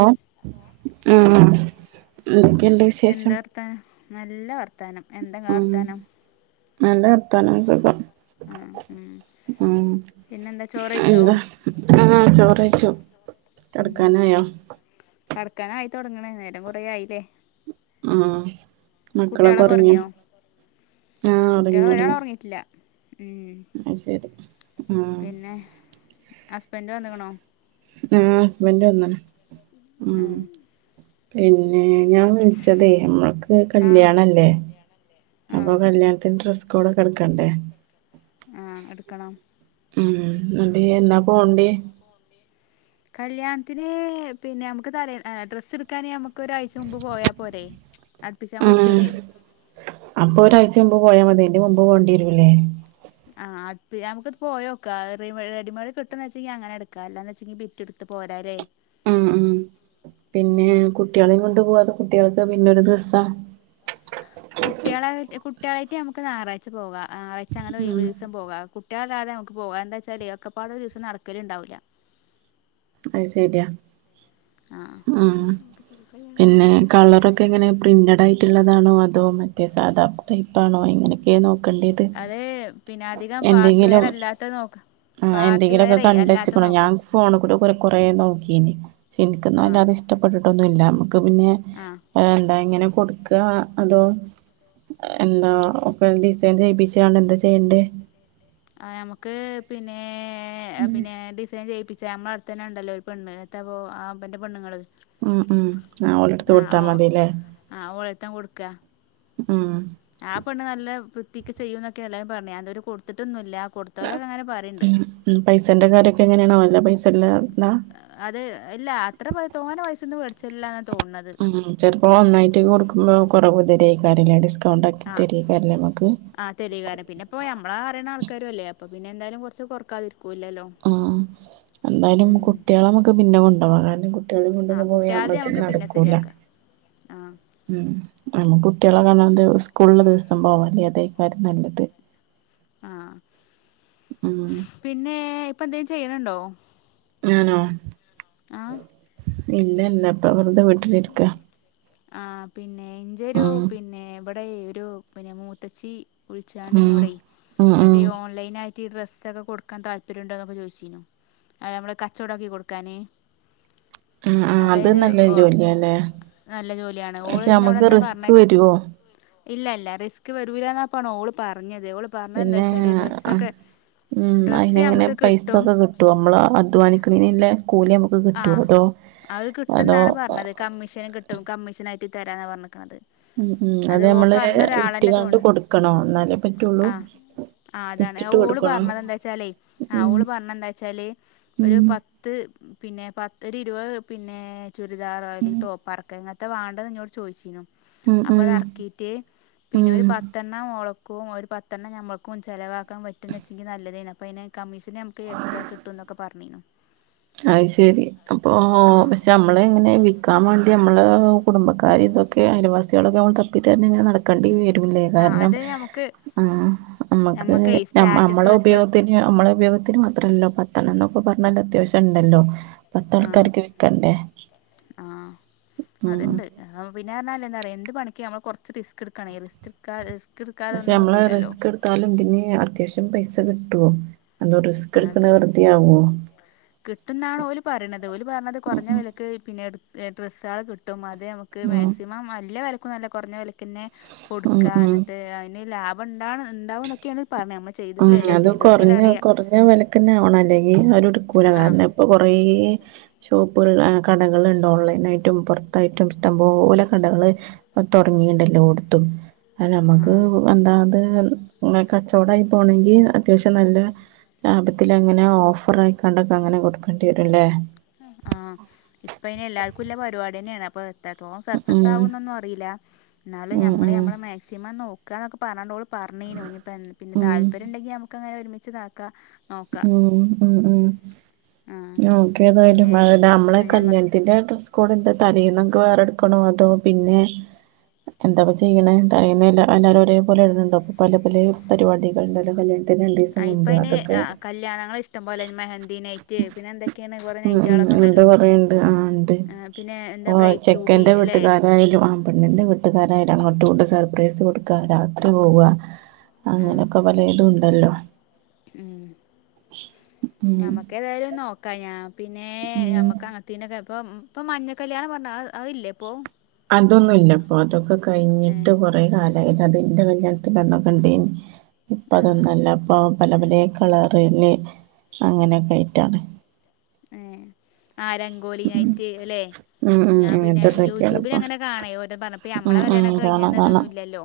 ആ ആ ആഹ് എന്തൊക്കെണ്ട് വിശേഷം എന്താ വർത്താനം നല്ല വർത്താനം എന്തെങ്കാ വർത്താനം പറഞ്ഞോക്കേക്കാം ആഹ് ഉം ഉ പിന്നെന്താ ചോറെയ്ച്ചോ എന്താ ആ ചോറ കിടക്കാനായോ കിടക്കാനായിത്തുടങ്ങണേ നേരം കുറേ ആയില്ലേ ആ മക്കളൊക്കെ കുട്ട്യാളൊക്കെ ഉറങ്ങിയോ ഒറങ്ങിയോ ആ ഉറങ്ങി കുട്ട്യാള് ഒരാള് ഉറങ്ങി ഒറങ്ങിയിട്ടില്ല ഉം അ ശരി ആ പിന്നെ ഹസ്ബൻഡ് വന്നകണോ ആ ഹസ്ബൻഡ് വന്ന് ഉം ആഹ് പിന്നെ ഞാൻ വിളിച്ചതേ നമ്മളക്ക് ആഹ് കല്യാണല്ലേ അപ്പൊ ആഹ് കല്യാണത്തിന് ഡ്രസ്സ് കൂടെ കിടക്കണ്ടേ ആ എടുക്കണം ണ്ട്എന്നാ പോണ്ടേ കല്യാണത്തിന് പിന്നെ നമുക്ക് തലേ ഡ്രസ്സ് എടുക്കാൻ നമുക്ക് ഒരാഴ്ച മുമ്പ് പോയാ പോരെ അടുപ്പിച്ചാൻ ആ കൊടുക്കല്ലേ അപ്പൊ ആഹ് ഒരാഴ്ച മുമ്പ് പോയാ മതി എന്റെ മുമ്പ് പോണ്ടിരുവൂല്ലേ ആ അത് നമുക്കത് പോയോക്കാം റെഡിമേഡ് കിട്ടന്ന് വച്ചി അങ്ങനെ എടുക്കാം അല്ലാന്ന് വെച്ചെ എടു പോരാല്ലേ ഉം ഉം പിന്നെ ഉം കുട്ടികളെയും കൊണ്ട് പോവാ കുട്ടികൾക്ക് പിന്നൊരു ദിവസം കുട്ടികളായി കുട്ടികളായിട്ട് നമുക്ക് ഞായറാഴ്ച പോകാം ഞായറാഴ്ച അങ്ങെ ഉം ഒഴിവ് ദിവസം പോകാം ഒറ്റാതാതെ നമുക്ക് പോകുക എന്താ വച്ചാൽ ഒക്കെപ്പാട് ഒരു ദിവസം നടക്കല ഉണ്ടാവില്ല അത് ശരിയാ ആഹ് ഉം പിന്നെ കളറൊക്കെ എങ്ങനെ പ്രിന്റഡ് ആയിട്ടുള്ളതാണോ അതോ മറ്റേ സാദാ ടൈപ്പ്ണോ ഇങ്ങനെയൊക്കെ നോക്ക അതെ പിന്നെ അധികം പാർട്ടിവെയർ അല്ലാത്ത നോക്കാം ആ പാർട്ടി എന്തെങ്കിലൊക്കെ വെയറേ അല്ലാത്ത കണ്ടെച്ചക്കണോ ഞാൻ ഫോണ് കൂടി കുറേ നോക്കീ ആഹ് നിക്കുന്നല്ലാതെ ഇഷ്ടപ്പെട്ടിട്ടൊന്നും ഇല്ല പിന്നെ ആഹ് എന്താ ഇങ്ങനെ കൊടുക്കുക അതോ എന്താ ഒക്കെ ഡിസൈൻ ചെയ്യിപ്പിച്ചാണ് എന്താ ചെയ്യണ്ടേ ആ ഞമുക്ക് പിന്നെ പിന്നെ ഡിസൈൻ ചെയ് പ്പിച്ചാ നമ്മാ അടുതന്നെ ഉണ്ടല്ലോ പെണ്ണ് [unintelligible] ആ എൻറെ പെണ്ണുങ്ങള് ഉം ഉം ആ ഓടെടുത്ത് ആഹ് വിട്ടാ ഓ മതില്ലേ ആഹ് ഓളെടുത്താ കൊടുക്ക ഉം ആ പെണ് നല്ല വൃത്തിക്ക് ചെയ്യും എന്നൊക്കെ എല്ലാവരും പറഞ്ഞ് ഞാ ഇതുവരെ കൊടുത്തിട്ടൊന്നും ഇല്ല ഉം പൈസേന്റെ കാര്യൊക്കെ എങ്ങനെയാണ് ഓൻ്റ പൈസല്ല എന്താ അത് ഇല്ല അത്ര പ തോനെ പൈസൊന്നും മേടിച്ചില്ല അ ഉ ചിലപ്പോ ഒന്നായിട്ട് കൊടുക്കുമ്പോ കൊറെ കുതിരി ആയിക്കാറ ലേഡീസ് ആ ആ തെരി കാരണം പിന്നെപ്പോ നമ്മള അറിയണ ആൾ ആക്കാരുംല്ലേ അപ്പ പിന്നെ എന്താലും കുറച്ച്റക്കാതി ആ എന്തായാലും ഉം കുട്ടികളെ നമ്മുക്ക് പിന്നെ കൊണ്ടുപോവാ കാരണം കുട്ടികളെ കൊണ്ടൊക്കെ ആഹ് പോയി കുട്ടിയാൾത് നമ്മളൊക്ക നമുക്ക് പിന്നെ നടക്കൂല ശരിയാക്കാം ആഹ് ഉം നമ്മ കുട്ടികളെ കാണാണ്ട് ഉസ്കൂളിള്ള ദിവസം പോവാല്ലേ അതേ കാര്യം നല്ലത് ആ ഉം പിന്നെ ഇപ്പ എന്തെലും ചെയ്യണണ്ടോ അണോ? ഇല്ല ഇല്ല പ്പൊ വെർതെ വീട്ടിലിരിക്ക. ആ പിന്നെ ഞ്ചോരു ഉം പിന്നെ വടെയ് ഒരു പിന്നെ മൂത്തച്ചി വിളിച്ചാണ്ട് ഉം ഞോടെയ് ഉം ഉം മറ്റേ ഓൺലൈനായി ഈ ഡ്രസ്സ ഒക്കെ കൊടുക്കാൻ താല്പര്യ ണ്ടോന്നൊക്കെ ചോയ്ച്ചിനു അ ഞമ്മളെ കചോടാക്കി കൊടുക്കാന് മ് മ് അത് അതായത് നല്ല ഓ ജോലില്ലേ? നല്ല ജോലിആണ് ഓള് ന്നോട് എന്താ പർണെച്ചാ വരുവോ ഇല്ല ഇല്ല റിസ്ക് വെരൂല്ലന്നപ്പാണ് ഓള് പറഞ്ഞത് ഓള് പർണെന്താ പിന്നെ ച്ചാല് വ ഡ്രസ്സൊക്കെ ഉം ഡ്രസ്സ് അയിനെങ്ങനെ നമുക്ക് കിട്ടും പൈസൊക്കെ കിട്ടോ മ്മള് അധ്വാനിക്ണ്ന് ല്ലേ.? ആ്അഹ് അതോ കിട്ടുന്നാണ് പറണത് കമ്മീഷന് കിട്ടും കമ്മീഷനായിറ്റ് തെരാന്നാ പറണ്ക്കണത്. ഉം ഉം അത് ഞമ്മള് വിറ്റ്കാണ്ട് തോന്നുന്നു കൊടുക്കണോ ന്നാലെ പറ്റുള്ളൂ? ആ അതാണ് വിറ്റിട്ട് ഓള് കൊടുക്കണോ പറണെതെന്താ ച്ചാലേ ആ ഉം ഓള് പർണന്താ ച്ചാല് ഒരു ഉം പത്ത് പിന്നെ പത്ത് ര് ഇരുവ ഹ് പിന്നെ ചുരിദാറോ ല്ലെങ്കി ടോപ്പർക്ക ങ്ങത്തെ വൺണ്ട എന്നോട് ചോയ്ച്ച് ഉം അ പ ഉം തർകീറ്റ് പിന്നെ ഉം രു പത്തെണ്ണം ഓ ളു കു ഒരു പത്തെണ്ണം ഞമ്മക്കും ചെലവാക്കാ പറ്റുംന്ന് വെച്ചെങ്കി നല്ലതേനി അപ്പ ഐന് കമ്മീഷന് അമക്ക് എക്സ്ട്രാ കിട്ടു ക്കെ പറണീനു അത് ശരി അപ്പോൊ പശെ അമ്മളെ ഇങ്ങനെ വിൽക്കാ വേണ്ടി അമ്മളെ കുടുംബക്കാര് ഇതൊക്കെ അയലിവാസ്യേ ളൊ [unintelligible] തപ്പി തെര്ഞ്ഞ് ഇങ്ങനെ നടക്കേണ്ടി വെരുലെ ആഹ് കാര്ണം അത് നമുക്ക് ആ അമ്മക്ക് ഞമ്മക്കേ സ്റ്റാറ്റസ് അമ്മളു വെച്ച ഉപയോത്തിന് അമ്മളെ ഉപയോഗത്തിന് അല്ലോ പത്തെണം ന്നൊക്കെ പർണ ണ്ട ത്യാവശ്യം ണ്ടല്ലോ. ആഹ ആഹ് ഉം അത്ണ്ട് അ പിന്നർ എന്താറ് യോ ന്ത് പണിക് അമ്മള് കൊറച്ച് ട്ടിസ്ക് എടുകാണെകിൽ തൃ കാ ൽ സ് ഷെ മ്മള് റിസ്ക് ട്താലും ന്തേങ്കി അത്യാശ്യം പൈസ കിട്ടോ? അ [unintelligible] റിസ്ക് എടുക്ക്ന്നെ വെറുതെ ആവോ? കിട്ടുംന്നാണ് ഓല് പറ്ണത് ഓല് പർണത് കൊർഞ്ഞ വെലക്ക് പിന്നെ ട് ക് ഡ്രസ്സ ആ കിട്ടും മാ ഞമ്മക്ക് ഉം മാക്സിമം വല്ല്യ വെലക്കൊന്നുംല്ല കൊറഞ്ഞ വെലകെന്നെ ഉം കൊടുക്ക ഉം ന്നിട്ട് ഐ ന് ലാ ണ്ടാണ് ണ്ടാവോ ന്നൊക്ക്യണ്. ആ ഞത് കൊറഞ്ഞ കൊറഞ്ഞ വെലകെന്നെ ആവണം ലെയ്യ് ഓലോഡ് ക്കൂല ആഹ് കാരണ ഇപ്പൊ കൊറേ ഷോപ്പുകൾ അ കടകള്ണ്ടോ ഓൺലൈന യിറ്റും പൊർത്തായിറ്റും ഇഷ്ടംപലെ കടകള് ഹ് തോടങ്ങിണ്ടല്ലോ ല്ലോട്ത്തും അ ഞമുക്ക് ആഹ് എന്താത് കചോടായി പോണങ്കിൽ അത്യാവശ്യം നല്ല ലാഭത്തില ങ്ങനെ ഓഫർ ആയിക്കണ്ടത അങ്ങനെ ടുക്കേണ്ടിരും ലെ? ആഹ ഇപ്പൊ ഇെ എല്ലാര്ക്കുല്ല പരിപാടി ന്നെണ് അപ്പൊ എത്ത എോ സക്സസ് ഉം ആകുന്നൊന്നും അറിയില്ല ന്നാലും ഉം ഞമ്മള് ഉം ഞമ്മളെ മെക്സിമം നോക്ക ന്നൊക്കെ പർണണ്ടോള് പറണീനു ഞ്ഞിപ്പോ എ പിന്നെ ഉം താല്പര്യം ണ്ടെങ്കി അമക്ക് അങ്ങനെ ഒരുമിച്ച്താക്കാ മ് ഹ് മ് മ് ആഹ് നോക്യ തയിട്ട് പിന്നെ [unintelligible] അമ്മളെ ഞമ്മള് കല്യാൺത്തിന്റെ ഡ്രസ്സ്‌ കൊ ട് ന്റെ തലയിന്നൊക്കെ വേറെടുക്കണോ അതോ പിന്നെ എന്താപ്പ ചെയ്യ്ണെ കഴിയ്ന്നെ ല്ല എല്ലാരു ഒരേപോലെ ഇട്ണണ്ടോ പ്പൊല്ലെ പലെ പലെ പരിപാടി കൾണ്ടല്ല പലേ അ രണ്ടീസം മുമ്പ തൊക്കെ കല്യാണങ്ങൾ ഇഷ്ടം പോലെ മെഹന്തി നെയ്റ്റ് പിന്നെ എന്തൊക്കെണ് കൊറെേ നയ്റ്റുകളെക്കെ ഒണ്ടല്ലോ ഓ ചെക്കന്റെ വീട്ട്കാരായാലും ആമ്പെണ്ണിന്റെ വീട്ട്കാരായിട് അങ്ങോട്ടു ണ്ട് സർപ്രൈസ് കൊടുക്കുക രാത്രി പോവ അങ്ങനോക്കെ പലെ തും ണ്ടല്ലോ മ് [unintelligible] ഞമ്മകെ തായാലും നോക്കാ ഞാ പിന്നെ ഉം ഞമ്മക്ക് അങ്ങത്തെ ന് ക്കെ ഇപ്പം ഇപ്പൊ മഞ്ഞക്കല്യാണ പർണ അ അഹ് ല്ലെ പ്പൊ? അതൊന്നുല്ലപ്പൊ അതൊക്കെ ഏ കഴിഞ്ഞിട്ട് കുറെ കാലായി അതിന്റെ കല്യാണത്തിന്റന്നൊക്കെണ്ടേയ് നി ഇപ്പ ആ അതൊന്നുംല്ല ഇപ്പൊ പല പല കളറില് അങ്ങനെയൊക്കായിട്ടാണ് ഏ ആ രംഗോലി നെയിറ്റ് ല്ലെ. ഉം ഉം ഞാൻ പിന്നെ അങ്ങനത്തെതൊക്കെയാണ് യൂട്യൂബിൽ ഇപ്പൊ അങ്ങനെ കാണേ ഓരോ പറഞ്ഞപ്പ ഉം ഞമ്മളെ ഉം കല്യാണൊകെ കാണാം കഴിഞ്ഞപ്പ കാണാം തൊന്നുല്ലല്ലോ.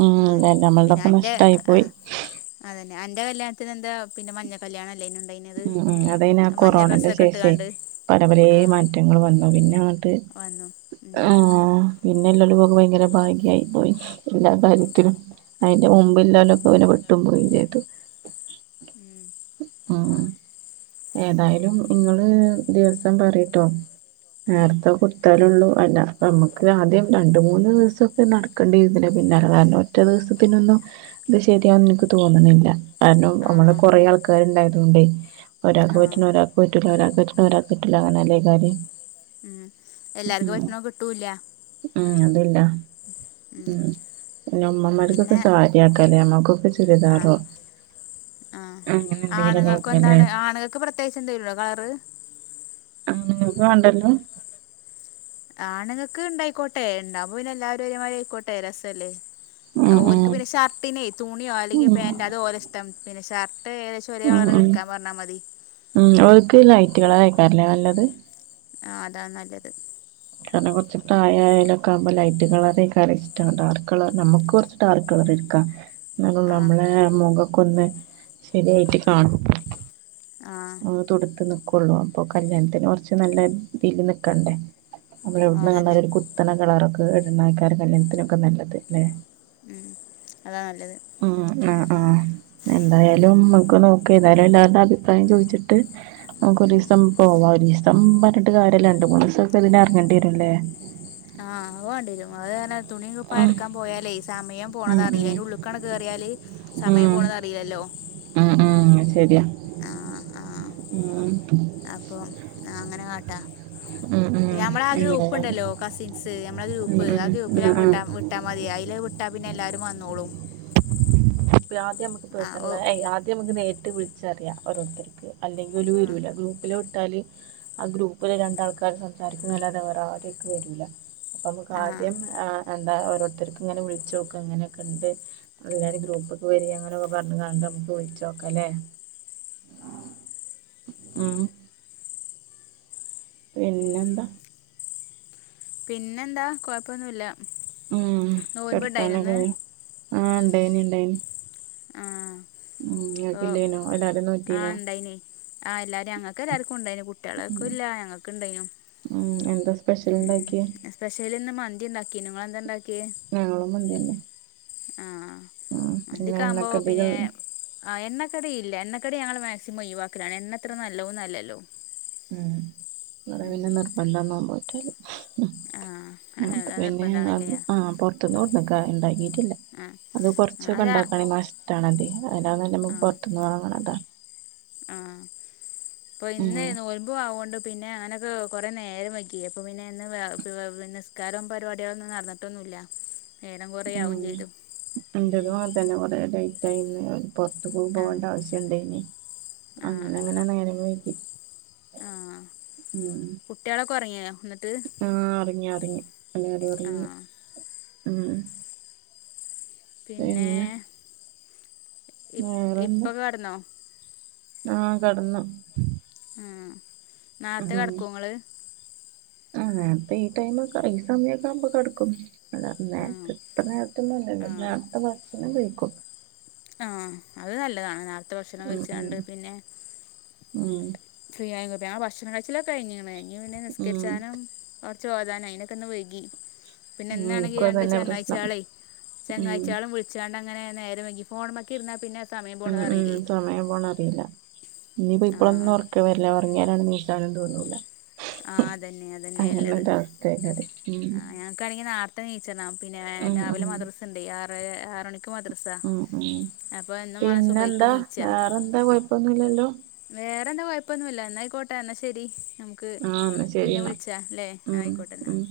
ഉം ല്ല നമ്മളുടെൊക്കെ നഷ്ടായി പോയി. അതന്നെ അന്റെ കല്യാണത്തിന് എന്താ പിന്ന മഞ്ഞ കല്യാണല്ലെ ഇണ്ടെയ് ഉം ഉ അതൈ ന കൊറോണന്റെ ശേഷേ ഇട്ടുകാണ്ട് പല പലേ ആ മാറ്റങ്ങൾ വന്നു പിന്നെ വന്നു ഉം ആഹ് പിന്നെ ഉള്ളവർക്ക് ഭയങ്കര ഭാഗ്യായി പോയി എല്ലാ കാര്യത്തിലും. അതിന്റെ മുമ്പിലോ ലൊക്കെ അവനെ പെട്ടും പോയി ചെയ്തു. ഉം ഉ ഏതായാലും ഇങ്ങള് ദിവസം പറയിട്ടോ? ഉം നേരത്തെ കൊടുത്താലൊള്ളൂ. നമ്മുക്ക് ആദ്യം രണ്ട് മൂന്ന് ദിവസൊക്കെ നടക്കേണ്ടിവരും ഇതിന്റെ പിന്നാല കാരണം ഒറ്റ ദിവസത്തിനൊന്നും. അത് ശരിയാ എനിക്ക് തോന്നുന്നില്ല കാരണം ആ നമ്മള് കൊറെ ആൾക്കാര്ണ്ടായി അ ഒരാക്ക് ആ പറ്റണത് ഒരാക്ക് പറ്റില്ല അങ്ങനെ അല്ലേ കാര്യം. എല്ലാർക്കും പറ്റണ കിട്ടൂ ഇല്ല. അതല്ല ഉം പി ഉമ്മമാർക്കൊക്കെ പിന്നെ സാരിയാക്കല്ലേ ഞമ്മക്കൊക്കെ ആ ചുരിതാറോ? ആ ആണുങ്ങൾക്ക് എന്താണ് ആണുകൾക്ക് പ്രത്യേകിച്ച് എന്തേലുണ്ടോ കളറ്? ആണ്ങ്ങക്ക് വാണ്ടല്ലോ? ആണുങ്ങക്ക് ഇണ്ടായിക്കോട്ടെ ഉണ്ടാവുപോ പിന്നെ എല്ലാരും ഒരേ മാതിരി ആയിക്കോട്ടെ രസല്ലേ? ഉം ഉം ഓൽക്ക് പിന്നെ ഷർട്ടിനെ തുണിയോ ഉം അല്ലെങ്കിൽ പാൻ്റ് ഉം അതോ ഓലെ ഇഷ്ടം പിന്നെ ഷർട്ട് ട്ട് ഏകദേശം ഒരേ കളർ ഉം എടുക്കാൻ പറഞ്ഞാൽ മതി. ഉം ഓർക്ക് ലൈറ്റ് കളറാക്കാരുംല്ലേ നല്ലത്? ആ അതാണ് നല്ലത്. കാരണം കുറച്ച് പ്രായ ആയാലൊക്കെ ആകുമ്പോ ലൈറ്റ് കളറേക്കാരും ഇഷ്ട ഡാർക്ക് കളർ നമ്മുക്ക് കുറച്ച് ഡാർക്ക് കളർ. കളറിട്ക്ക. എന്നാല ആ നമ്മളെ മുഖക്കൊന്ന് ശരിയായിട്ട് കാണും. ആ തുടുത്ത് നിക്കുള്ളൂ അപ്പൊ കല്യാണത്തിന് കൊറച്ച് നല്ല രീതിൽ നിക്കണ്ടേ? നമ്മളെവിടന്ന് കണ്ടാല അതന്നെ ഒരു കുത്തന കളറൊക്കെ ഇടുന്ന തേക്കാരും കല്യാണത്തിനൊക്കെ നല്ലത് അല്ലെ? ഉ അതാണ് നല്ലത് ഉം ആഹ് ആഹ് എന്തായാലും മക്ക് നോക്കാം ഏതായാലും എല്ലാവരുടെ അഭിപ്രായം ചോദിച്ചിട്ട്. ഉം നമുക്കൊരീസം പോവാം ഒരു ദിവസം പറഞ്ഞിട്ട് കാര്യല്ല രണ്ട് മൂന്ന് ദിവസൊക്കെ ഇതിനെ ഇറങ്ങേണ്ടി വരുംല്ലേ? ആഹ് അത് കണ്ടിരും അത് തുണിപ്പാ ഉം എടുക്കാൻ പോയാലേ സമയം പോണത് ഉം അറിയില്ല അതിന്. ഉം ഉുള്ളുക്കാണ് കേറിയ സമയം പോണതറില്ലല്ലോ. ആ ശരിയാ മ് അപ്പൊ അങ്ങനെ കാട്ടാ ഉ പിന്നെ നമ്മളെ ആ ഗ്രൂപ്പ്ണ്ടല്ലോ കസിൻസ് നമ്മള ഉം ഗ്രൂപ്പ് ഉം ആ ഗ്രൂപ്പിൽ ഉം ഞൻ വി ഉം വിട്ടാൽ മതി അതില് വിട്ട പിന്നെ എല്ലാവാരും വന്നോളും. ആദ്യമ്മക്ക് ആ ഓ പേഴ്സണലായി ആദ്യ നമ്മക്ക് നേരിട്ട് വിളിച്ചറിയാം ഓരോരുത്തർക്ക് അല്ലെങ്കിൽ ഓല് ആ വരൂല്ല ഗ്രൂപ്പില വിട്ടാല് ആ ഗ്രൂപ്പില രണ്ടാൾക്ക് സംസാരിക്കുന്നല്ലാതെ വേറാരു വരൂല അപ്പ നമ്മുക്ക് ആ ആദ്യം എന്താ ഓരോരുത്തർക്കും ഇങ്ങനെ വിളിച്ച് നോക്ക ഇങ്ങനെയൊക്കെ ഉണ്ട് എല്ലാ രും ഗ്രൂപ്പ് വരി അങ്ങനൊക്കെ പറഞ്ഞ് കാണ്ട് നമ്മക്ക് വിളിച്ചോക്കല്ലേ? മ് പിന്നെന്താ പിന്നെന്താ കൊഴപ്പൊന്നുല്ല. ഉം കെടക്കാനൊക്ക ആയോ ആ ഇണ്ടായിന ഇണ്ടായിന് ആഹ് ഉം ങ്ങക്കില്ലേനോ എല്ലാരും നോറ്റീനോ ആഹ്ല്ലാരും ഞങ്ങക്കല്ലാർക്കും ഉണ്ടായിനും കുട്ടികളക്കും ഇല്ല ഞങ്ങക്കക്ക് ഇണ്ടായിനു ഉം എന്താ സ്പെഷ്യൽ ഉ ഇണ്ടാക്കിയെ സസ്പെഷ്യല ഇന്ന് മന്തിണ്ടാക്കിനു നിങ്ങള ഞങ്ങളും മന്ത്യന്നെ ആ മന്തിക്കാവുമ്പോ പിന്നെ എണ്ണക്കടികൾ ആ എണ്ണക്കടി ഇല്ല എണ്ണക്കടി ഞങ്ങ മയ്വാക്കലാണ് എണ്ണ അത്ര നല്ലോന്നല്ലല്ലോ ഉം വിടെ പിന്നെ നിർബന്ധാ നോംപോറ്റല് ആ അ അത് പിന്നെ നിർബന്ധമാണല്ലേ ആ പുൊറത്തന്ന് ഓൊക്കെ ഉണ്ടാക്കി ആ അത് കുറച്ചൊക്കെ അല്ല കണ്ടാക്കണ ഈ മാഷട്ടണതി അതിനകല്ല പുറത്തുന്ന് വാങ്ങണ അതാ ആഅപ്പൊ ഉം ഇന്ന് നോൽമ്പോ ആവൊണ്ട് പിന്നെ അങ്ങനെയൊക്കെ കുറേ നേരം വയ്ക്കി അപ്പൾ പിന്നെ എന്ന് നിസ്കാരവും പരിപാടികള ഒന്നും നടന്നിട്ടൊന്നും അല്ല ഉം എന്റെതു അതന്നെ കൊറടായി ടൈം പുൊറത്തൂടി ആ പോകേണ്ട ആവശ്യംുണ്ട്േന് ആ അങ്ങനെ അങ്ങനാണ്ങ്ങന വൈകി ആ കുട്ടികളൊക്കെ ഉറങ്ങിയ ആ അറിങ്ങു അറിങ്ങ എല്ലര ആ ഉറങ്ങി ഉം പിന്നെ ഇ ഇപ്പൊെ കടന്നോ ആകടന്നു നാത്തെ കിടക്കുംങ്ങള് ആ അതെ ഈ ടൈമൊക്കെ ഈ സമയൊക്കെ ആവുമ്പോ കെട്ക്കും അല്ല ആ നേരത്തെ ഇത്ര നേരത്തെ ഒന്നും അല്ലല്ല നേരത്തെ ഭക്ഷണം കഴിക്കും ആ അത് നല്ലതാണ് നേരത്തെ ഭക്ഷണം ഉം കഴിച്ചണ്ട് പിന്നെ ഉം ഫ്രീ ആയ കു പച്ചി ആ ഭക്ഷണം കഴിച്ചിലൊക്കെ കഴഞ്ഞ മ പിന്നെ ഉം നിസ്കരിച്ചാനും ചോദാന അയിനക്കെ ഒന്ന് വൈകി പിന്നെ ഉം ഇന്നാണെങ്കി ഇൻക്കും രണ്ട് അതന്നെ പ്രശ്നം ചങ്ങാ്ച്ചാള ഉം ചങ്ങാ്ച്ചാളും വിളിച്ചാണ്ട അങ്ങന നേരം വൈകി ഫോണിമ്മ ക്കെ ഇര്ന്നാ പിന്നെ സമയം ഉം പോണത് ഉം അറിയില്ലേ സമയം പോണ അറില്ല ഇനിയിപ്പ ആഹ് ഇപ്പളൊന്നും ഒർക്ക വര് ല്ല ങ്ങിയാലേണെ നീച്ചാംനും തോന്നൂില്ല ആ അതന്നെ അതന്നെയ ള്ളത് അങ്ങനൊരവസ്ഥേക്കാരം ഉം ആ ഞങ്ങക്കാണെങ്ക നാ ർത്തെ നീച്ചണം പിന്നെ ഉം രാവിലെ മദ്രസ ണ്ടെയ് ആറര ആറണിക്ക് ഉ ഉം മാണം പിന്നെ സുബൈക്ക് എന്താ വേറെന്താ കുഴപ്പൊന്നുംില്ലല്ലോ വേറെ എന്താ കൊഴപ്പൊന്നുല്ല എന്നായിക്കോട്ടെ എന്നാ ശരി നമുക്ക് ആഹ് ന്നാ ശരി പിന്നെ ന്നാ വിളിച്ചാ ല്ലേ ഉം ആയിക്കോട്ടെ ന്നാ ഉം